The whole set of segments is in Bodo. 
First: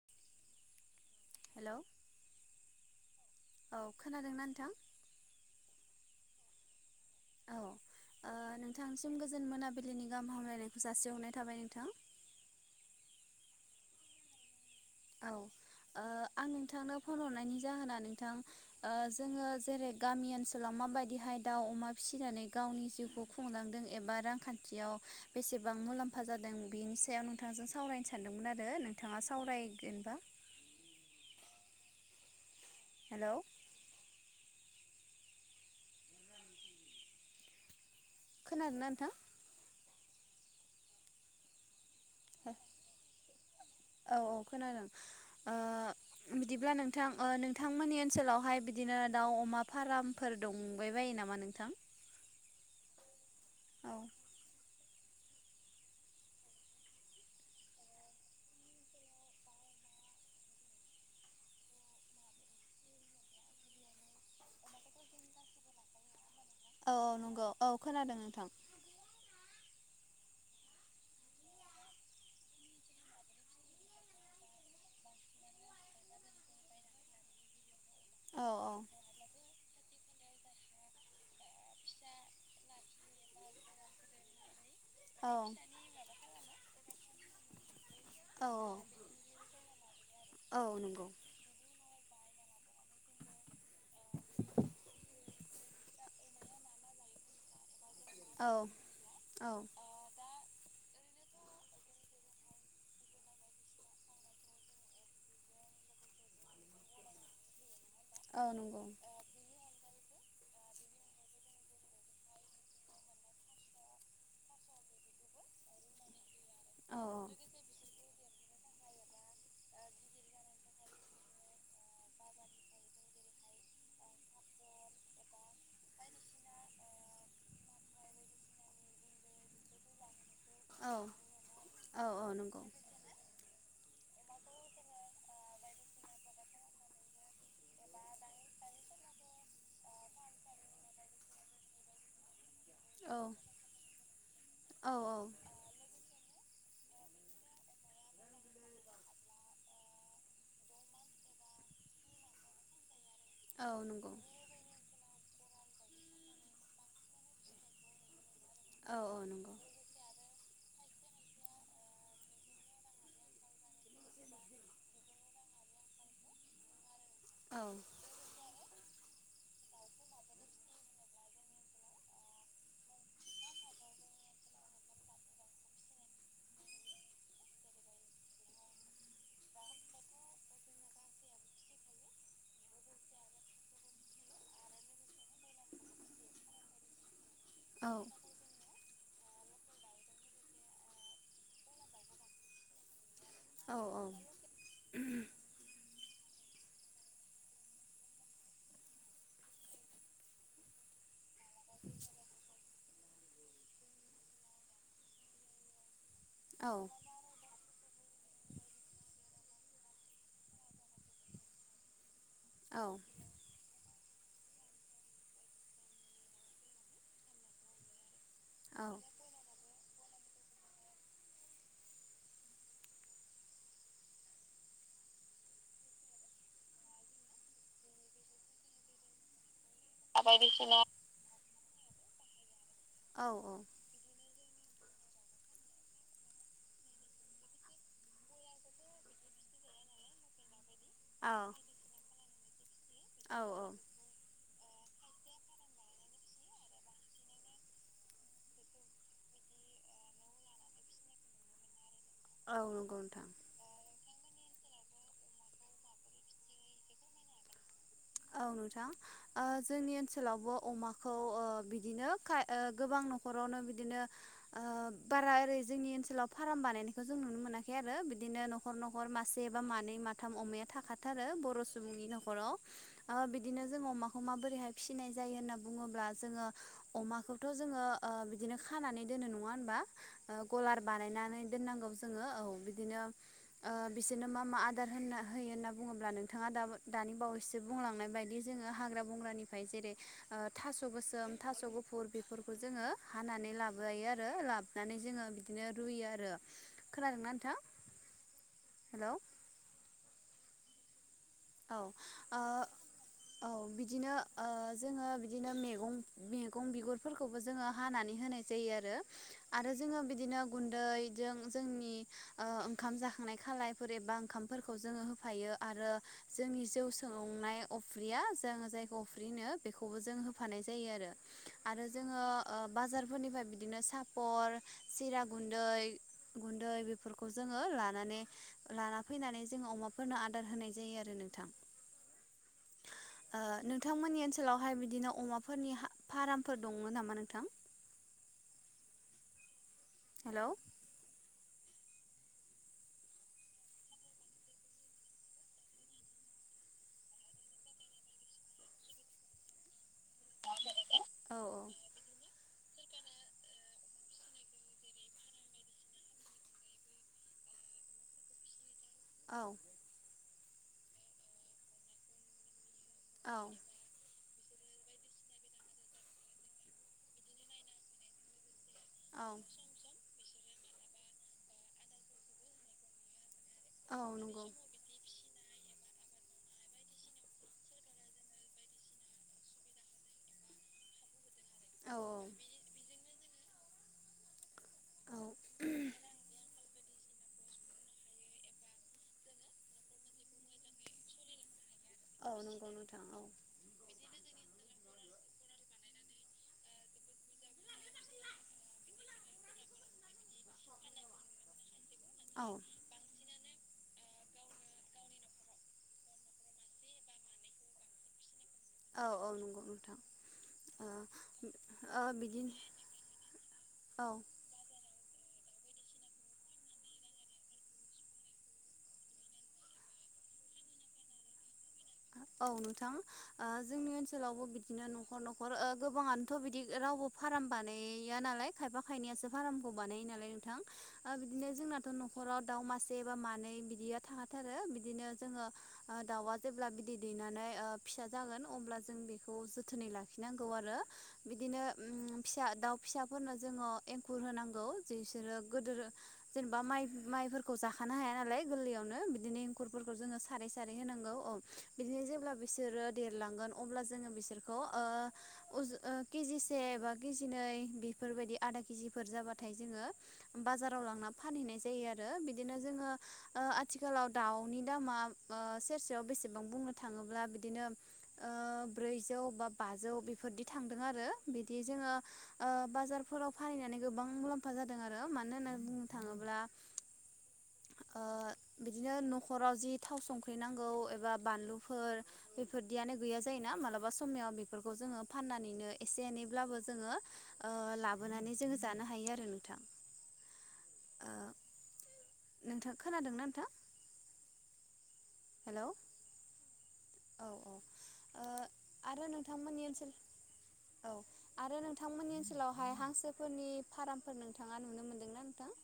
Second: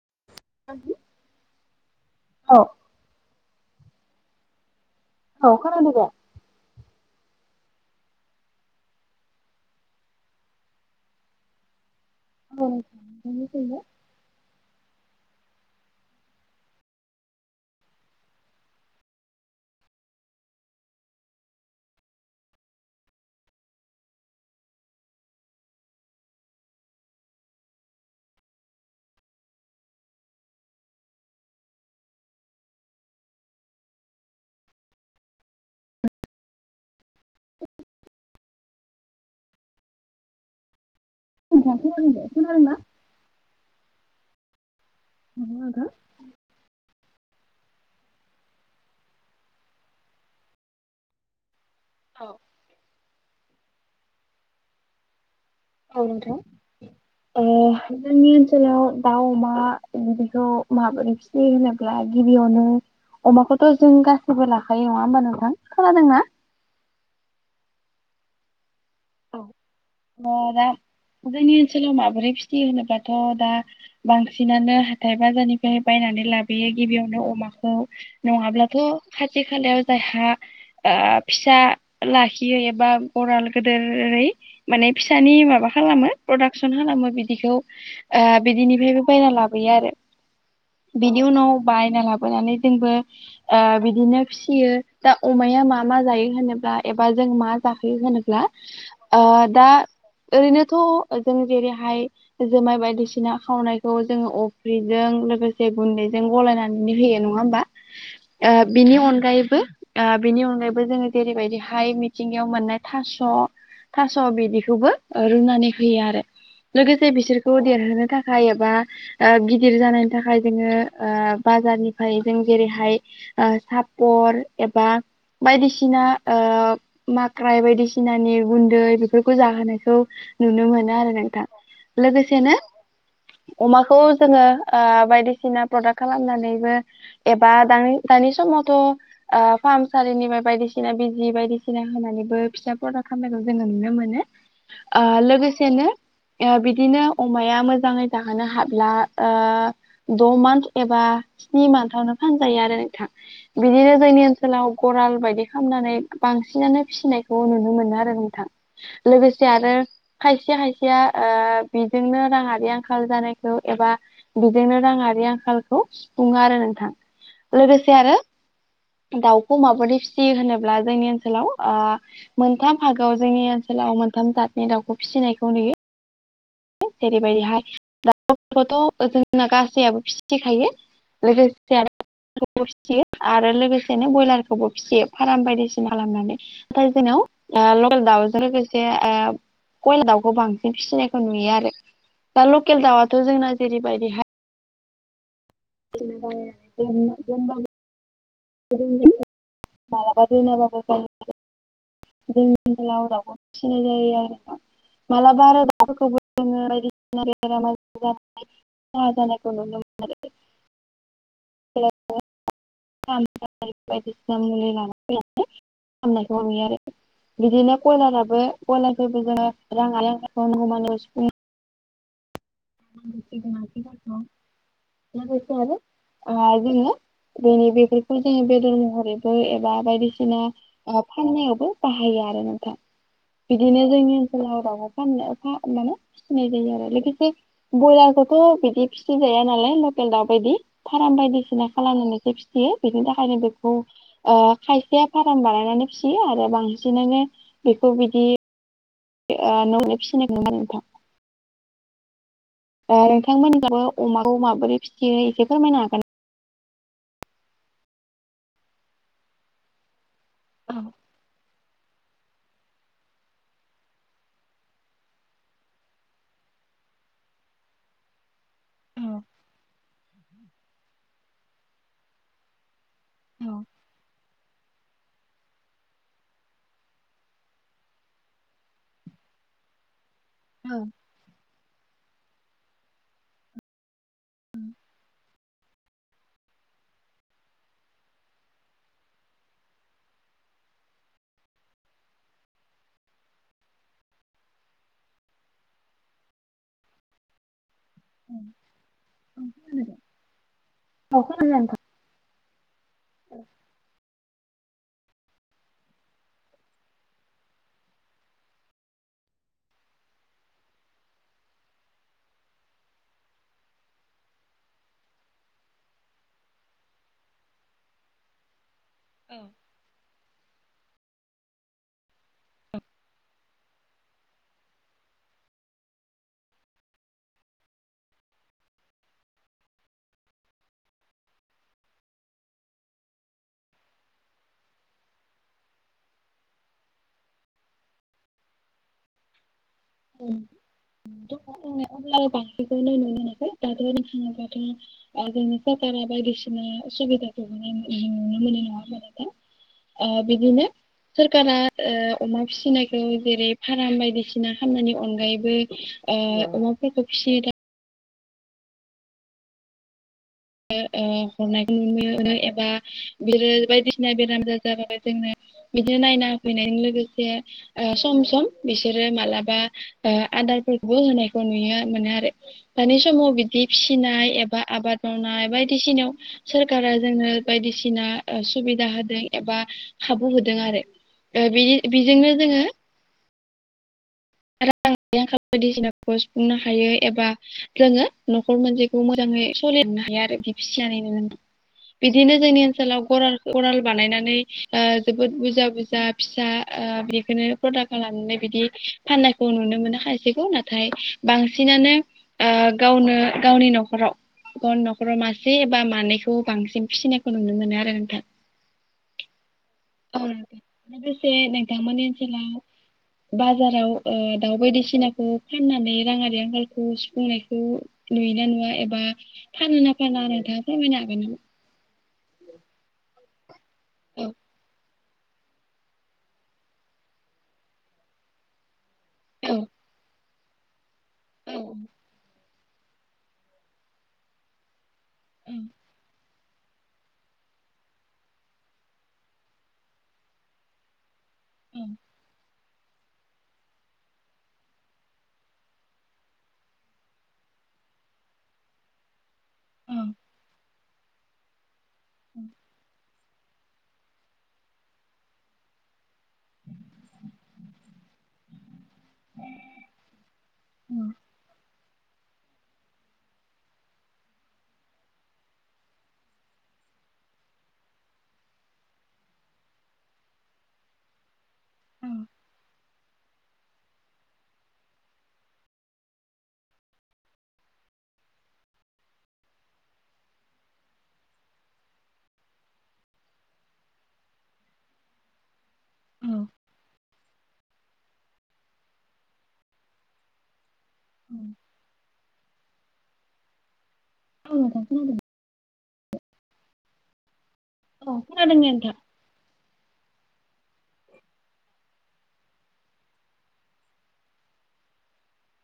[unintelligible] हेलौ। औ खोनादोंना नोंथां औ खोनादों दे औ नोंथांसिम गोजोन मोनाबिलिनि गाहाम हामलायनायखौ जासिहरनाय थाबाय नोंथां औ। औ। ओ आं नोंथांनो फन हरनायनि जाहोना नोंथां जोङो जेरै गामि ओनसोलाव माबायदिहाय दाउ अमा फिसिनानै गावनि जिउखौ खुंलांदों एबा रांखान्थियाव बेसेबां मुलाम्फा जादों बेनि सायाव नोंथांजों सावरायनो सानदोंमोन आरो नोंथाङा सावराय एबा हेलौ। खोनादोंना नोंथां? ज [unintelligible] ओ। औ औ खोनादों नोंथां? ओ बिदिब्ला नोंथां नोंथांमोननि ओनसोलावहाय बिदिनो दाउ अमा फार्मफोर दंबाय बायो नामा नोंथां औ औ औ नोंथां। ए जोंनि ओनसोलाव दाउ अमा बिदिखौ माबोरै खिनि होनोब्ला गिबियावनो अमाखौथ' जों गासिबो लाखायो नङा होमबा नोंथां खोनादों ना? औ औ नंगौ औ खोनादों नोंथां। [unintelligible] जोंनि ओनसोलाव माबोरै फिथि होनोबाथ' दा बांसिनानो हाथाय बाजारनिफ्राय बायनानै ना लाबोयो गिबियावनो अमाखौ औ औ नङाब्लाथ' खाथि खालायाव जायहा ओ फिसा लाखियो एबा रै माने फिसानि औ माबा खालामो प्रदाक्सन खालामो बिदिखौ ओ औ बिदिनिफ्रायबो बायना लाबोयो आरो औ नंगौ बिनि उनाव बायना लाबोयो लाबोनानै जोंबो बिदिनो फिसियो। अमाया मा मा जायो होनोब्ला एबा जों मा जाखोयो होनोब्ला औ ओ औ दा ओरैनोथ' जों जेरैहाय जुमाय बायदिसिना खावनायखौ जोङो अफ्रिजों लोगोसे गुन्दै जों गलायनानै होयो नङा औ होमबा नंगौ बिनि अनगायैबो बिनि अनगायबो जोङो जेरैबायदिहाय मिथिंगायाव मोननाय थास' थास' बिदिखौबो रुनानै होयो आरो औ लोगोसे बिसोरखौ देरहोनो थाखाय थाखाय एबा गिदिर जानायनि थाखाय जोङो ओ बाजारनिफ्राय जों जेरैहाय सापर एबा बायदिसिना ओ माख्राय बायदिसिनानि गुन्दै बेफोरखौ जाहोनाय। खौ नुनो औ मोनो आरो नोंथां औ औ लोगोसेनो नंगौ अमाखौ जोङो बायदिसिना प्रदाक्ट खालामनानैबो एबा दानि समावथ' फाहामसालिनिफ्राय बायदिसिना बिजि बायदिसिना होनानै फिसा फदा औ खालामनायखौ जोङो नुनो मोनो औ ओ लोगोसेनो ओ बिदिनो अमाया मोजाङै जाहोनो हाब्ला द' मान्थ एबा स्नि मान्थावनो फानजायो आरो नोंथां। औ बिदिनो नंगौ जोंनि ओनसोलाव गराल बायदि खालामनानै बांसिनानो फिसिनायखौ नुनो मोनो। आरो नोंथां औ औ लोगोसे नंगौ आरो खायसे खायसे या बेजोंनो राङारि आंखाल जानायखौ एबा बेजोंनो राङारि आंखालखौ सुफुङो आरो नोंथां औ लोगोसे आरो दाउखौ माबोरै फिसियो होनोब्ला जोंनि ओनसोलाव ओ मोनथाम भागआव जोंनि ओनसोलाव मोनथाम जातनि दाउखौ फिसिनायखौ नुयो। जेरैबायदि हाय खौथ' जोंना गासैयबो फिथिखायो लोगोसे आरो खौबो फिसियो आरो लोगोसेनो ब्रयलारखौबो फिसियो फ्राम बायदिसिना खालामनानै दफ्राय जोंनाव ओ औ लकेल दाउजों लोगोसे ओ कयेल दाउखौ बांसिन फिसिनायखौ नु नुयो आरो दा लकेल दाउआथ' जोंना औ जेरैबायदिहाय बेबाय ज जब [unintelligible] मलाबाथनाय बाबा जोंनिनोलाव दाउखौ फिसिनाय जायो आरो मालाबा आरो दाउफोरखौबो औ [unintelligible] [unintelligible] [unintelligible] बायदिसिना मुलि लानानै फैनायखौ नुयो आरो बिदिनो कयलारा बो गलारफोरबो जोङो रां आलखौ हमानो सफुंङै [inaudible] लोगोसे आरो जोङो बेनि बेफोरखौ जोंनि बेदर महरैबो बा बायदिसिना फाननायावबो बाहायो आरो नोंथां। औ बिदिनो जोंनि ओनसोलाव रावबो फाननो माने फिसिनाय जायो आरो लोगोसे ब्रयलार खौथ' बिदि फिसिजाया नालाय लकेल दाउ बायदि फार्म बायदिसिना खालामनानैसो फि यो बिनि थाखायनो औ बेखौ ओ खायसेया फार्म बानायनानै फिसियो आरो बांसिनानो बेखौ बिदि ओ न'आवनो फिसिनायखौमोन नोंथां। नंगौ ओ नोंथां नोंथांमोनहाबो अमाखौ माबोरै फिथियो एसे फोरमायनो हागोन औ नोंथां जोंनि ओनसोलावबो औ अमाखौ ओ बिब बिदिनो ओ गोबां न'खरावनो बिदिनो ओ बारा ओरै जोंनि ओनसोलाव फार्म बानाय जों नुनो मोनाखै आरो बिदिनो न'खर न'खर औ मासेबा मानै माथाम अमाया थाखाथारो आरो बर' सुबुं बिनि न'खराव ओ बिदिनो जों अमाखौ माबोरैहाय फिसिनाय जायो होनना बुङोब्ला जोङो अमाखौथ' जोङो ओ बिदिनो खानानै दोनो नङा होनबा गलार औ बानायनानै दोनांगौ जोङो औ बिदिनो ओ बिसोरनो मा मा आदार होयो होनना बुङोब्ला नोंथाङा दा दानि बावैसो बुंलांनाय बायदि जोङो हाग्रा बंग्रानिफ्राय जेरै थास' गोसोम थास' गुफुर बेफोरखौ ज जोङो हानानै लाबोजायो आरो लाबोनानै जोङो बिदिनो रुयो आरो खोनादोंना नोंथां? औ हेलौ औ [unintelligible] ओ औ बिदिनो ओ जोङो बिदिनो मैगं मैगं बिगुरफोरखौबो जोङो हानानै होनाय जायो आरो। आरो जोङो बिदिनो गुन्दैजों जोंनि ओओंखाम जाखांनाय खालायफोर एबा ओं ओंखामफोरखौ जोङो होफायो आरो जोंनि जौ संनाय अफ्रिया जों जायखौ अफ्रिनो बेखौबो जों होफानाय जायो आरो जोंङो ओ बाजार फोरनिफ्राय बिदिनो सिरा साफर गु गुन्दै बेफोरखौ जोङो लानानै लाना फैनानै जोङो अमाफोरनो आद होनाय जायो आरो नोंथां। नोंथांमोननि ओनसोलावहाय बिदिनो अमाफोरनि फारमफोर दंमोन नामा नोंथां? ओं हेलौ होननो थाङोबाथ' जों सरकारा बायदिसिना [inaudible] ओ बिदिनो औ सोरखारा ओ अमा फिसिनायखौ जेरै फार्म बायदिसिना खामनायनि अनगायैबो ओ अमाफोरखौ फिसियो दा औ ओ ओ हरनायखौ नुनो मोन एबा औ बियो बायदिसिना बे जाबाय जोंनो बिदिनो नायना होफैनायजों लोगोसे ओ सम सम बिसोरो औ मालाबा आदारफोरखौबो होनायखौ नुयो मोनो आरो दानि समाव बि बि औ फिसिनाय नंगौ एबा आबाद मावनाय बायदिसिनायाव सोरखारा जोंनो बायदिसिना सुबिदा होदों एबा खाबु होदों आरो औ बेजोंनो जोङो रां औ आंखाल बायदिसिनाफोरखौ सुफुंनो हायो एबा जोङो न'खर मोनसेखौ मोजाङै सलि हाया आरो बिसानि जानाय बिदिनो औ औ जोंनि नंगौ ओनसोलाव नोंथां औ गराल गराल बानायनानै ओ जोबोद बुरजा बुरजा फिसा बिखौनो प्रडाक्ट खालाम लानानै बिदि फाननायखौ नुनो मोनाखायसेखौ नाथाय बांसिनानो औ गावनो गावनि न'खर न'खराव न'खराव मासे एबा मानैखौ बांसिन फिसिनायखौ नुनो मोनो आरो नोंथां औ औ नंगौ। नोंथां औ ओ दसे नोंथांमोनि ओ बिदिनो ओनसोलाव बाजाराव ओ औ दाउ बायदिसिनाखौ फाननानै राङारि आंखालखौ सुफुंनायखौ नुयोना नुवा एबा फानोना फाना नोंथांआ फोरमायनो हागोन औ नोंथां जोंनि औ ओनसोलावबो बिदिनो न' खर न'खर गोबाङानोथ' बिदि रावबो फाराम बानाया नालाय खायफा खायनैयासो औ फारामखौ बानायो नालाय नोंथां बिदिनो जोंनाथ' न'खराव दाउ मासे बा मानै बिदिया थाखा थारो बिदिनो जोङो औ दाउआ जेब्ला बिदै दैनानै फिसा जागोन अब्ला जों बेखौ जोथोनै लाखिनांगौ आरो। बिदिनो औ फिसा दाउ फिसाफोरनो जोङो एंखुर होनांगौ जे बिसोरो गोदोर जेनेबा माइ माइफोरखौ जाखां नो हाया नालाय गोरलैयावनो बिदिनो औ एंखुरफोरखौ जोङो सारै सारै होनांगौ औ बिदिनो जेब्ला बिसोरोे देर लांगोन अल्बा जों बिसोरखौ ओ केजि से बा केजि नै बेफोरबायदि आधा केजिफोर जाबाथाय जोङो बाजाराव लांनानै फानहैनाय जायो आरो। बिदिनो जोङो आथिखालाव दाउनि दामा सेर सेयाव बेसे बां बुंनो थाङोब्ला बिदिनो ओ ब्रैजौ बा बाजौ बेफोरदि थांदों आरो बि दि जोङो औ बाजार फोराव फानहैनानै गोबां मुलाम्फा जादों आरो मानो होननानै बुंनो थाङोब्ला बिदिनो न'खराव जि थाव संख्रि नांगौ एबा बानलुफोर बेफोरदियानो गैया जायोना मालाबा समाव बेफोरखौ जोङो फाननानैनो एसे औ एनैब्लाबो जोङो लाबोनानै जोङो जानो हायो आरो नोंथां। ओ औ नोंथां खोनादोंना नोंथां? औ नोंथां खोनादों। हेलौ औ औ खोनादों दे नोंथां। आरो नोंथांमोननि ओनसोल औ आरो नोंथांमोननि ओनसोलावहाय हांसोफोरनि फारामफोर नोंथाङा नुनो मोनदोंना नोंथां? [inaudible]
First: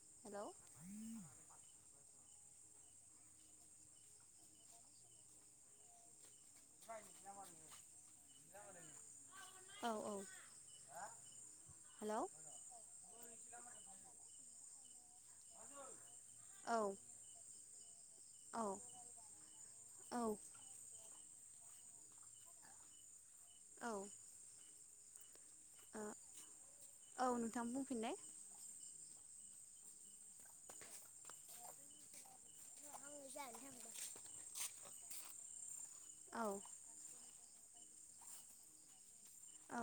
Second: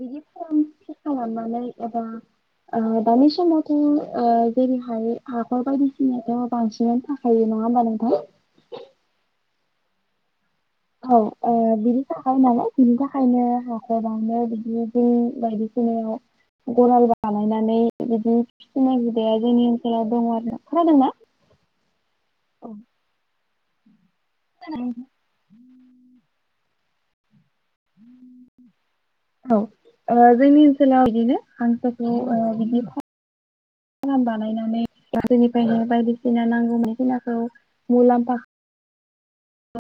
बिदि हेलौ फार्म [unintelligible] खालामनानै एबा दानि समावथ' जेरैहाय हाखर बायदिसिनायाथ' बांसिनानो थाखायो नङा होमबा नोंथां? औ औ औ बिनि हेलौ थाखाय नालाय बिनि थाखायनो हाखौ [unintelligible] बायदिसिनायाव औ गराल बानायनानै बिदि फिसिनाय हुदाया जोंनि ओनसोलाव औ दङ आरो ना खोनादों ना? औ औ [unintelligible] औ नोंथाङा बुंफिनलाय औ जोंनि ओनसोलाव बिदिनो हांसोखौ बिदि फाराम बानायनानै [unintelligible] निफ्रायनो बायदिसिना औ नांगौ [unintelligible] मुलाम्फा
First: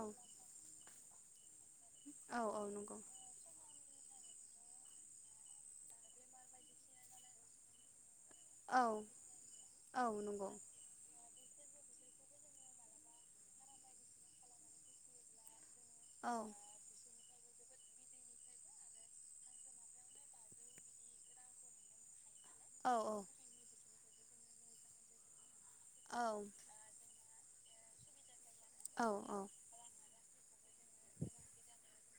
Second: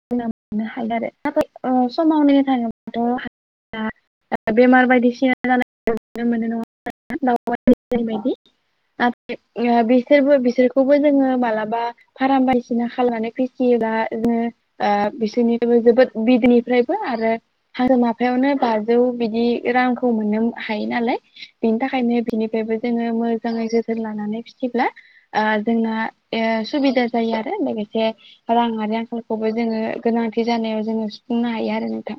औ हायो आरो नाथाय औ औ नंगौ समाव [unintelligible] दा बेमार बायदिसिना जानाय नुनो मोनो नङा [unintelligible] बायदि औ [unintelligible] औ बिसोरबो नंगौ बिसोरखौबो जोङो माला बा फाराम बायदिसिना खालामनानै फिसियोबा जों ओ बिसोरनि जेबो जोबोद औ बिदिनिफ्रायबो आरो आरो माफायावनो बाजौ बिदि रांखौ मोननो हायो नालाय बिनि थाखायनो बिनि बेबो औ जोङो मोजाङै जोथोन लानानै फिसिब्ला जोंना औ ओ सुबिदा जायो आरो लोगोसे राङारि आंखाल गोनांथि जानायाव जोङो सुफुंनो हायो आरो नोंथां।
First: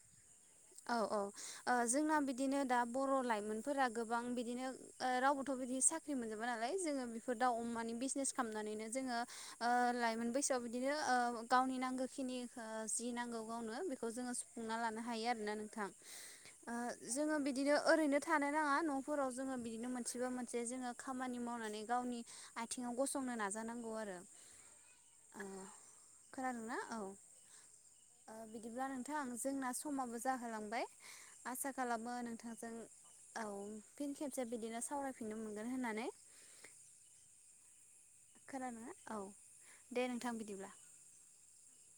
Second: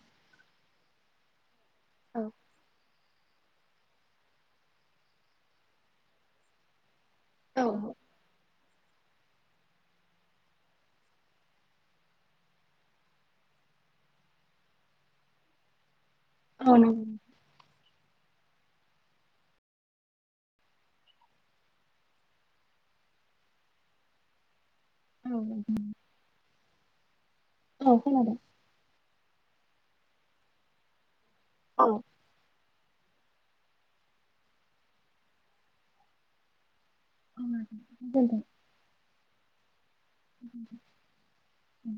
औ औ जोंना बिदिनो दा बर' लाइमोनफोरा गोबां बिदिनो रावबोथ' बिदि साख्रि मोनजोबा नालाय जोङो दा औ अमानि बिजनेस खालाम नानैनो जोङो ओ लाइमोन बैसोआव बिदिनो ओ गावनि नांगो खिनिखो जि नांगौ गावनो बेखौ जोङो सुफुंना लानो हायो आरोना नोंथां ओ औ नंगौ जोङो बिदिनो ओरैनो थानो नाङा न'फोराव जोङो बिदिनो मोनसेबा मोनसे जोङो खामानि मावनानै गावनि आथिं गसंनो नाजानांगौ आरो। औ नोंथां। खोनादों ना? औ। औ ओ खोनादों। बिदिब्ला नोंथां जोंना समाबो जाहोलांबाय आसा खालामो नोंथांजों औ फिन खेबसे बिदिनो सावरायफिननो मोनगोन होननानै। औ। खोनादोंना? औ दे नोंथां बिदिब्ला। उम।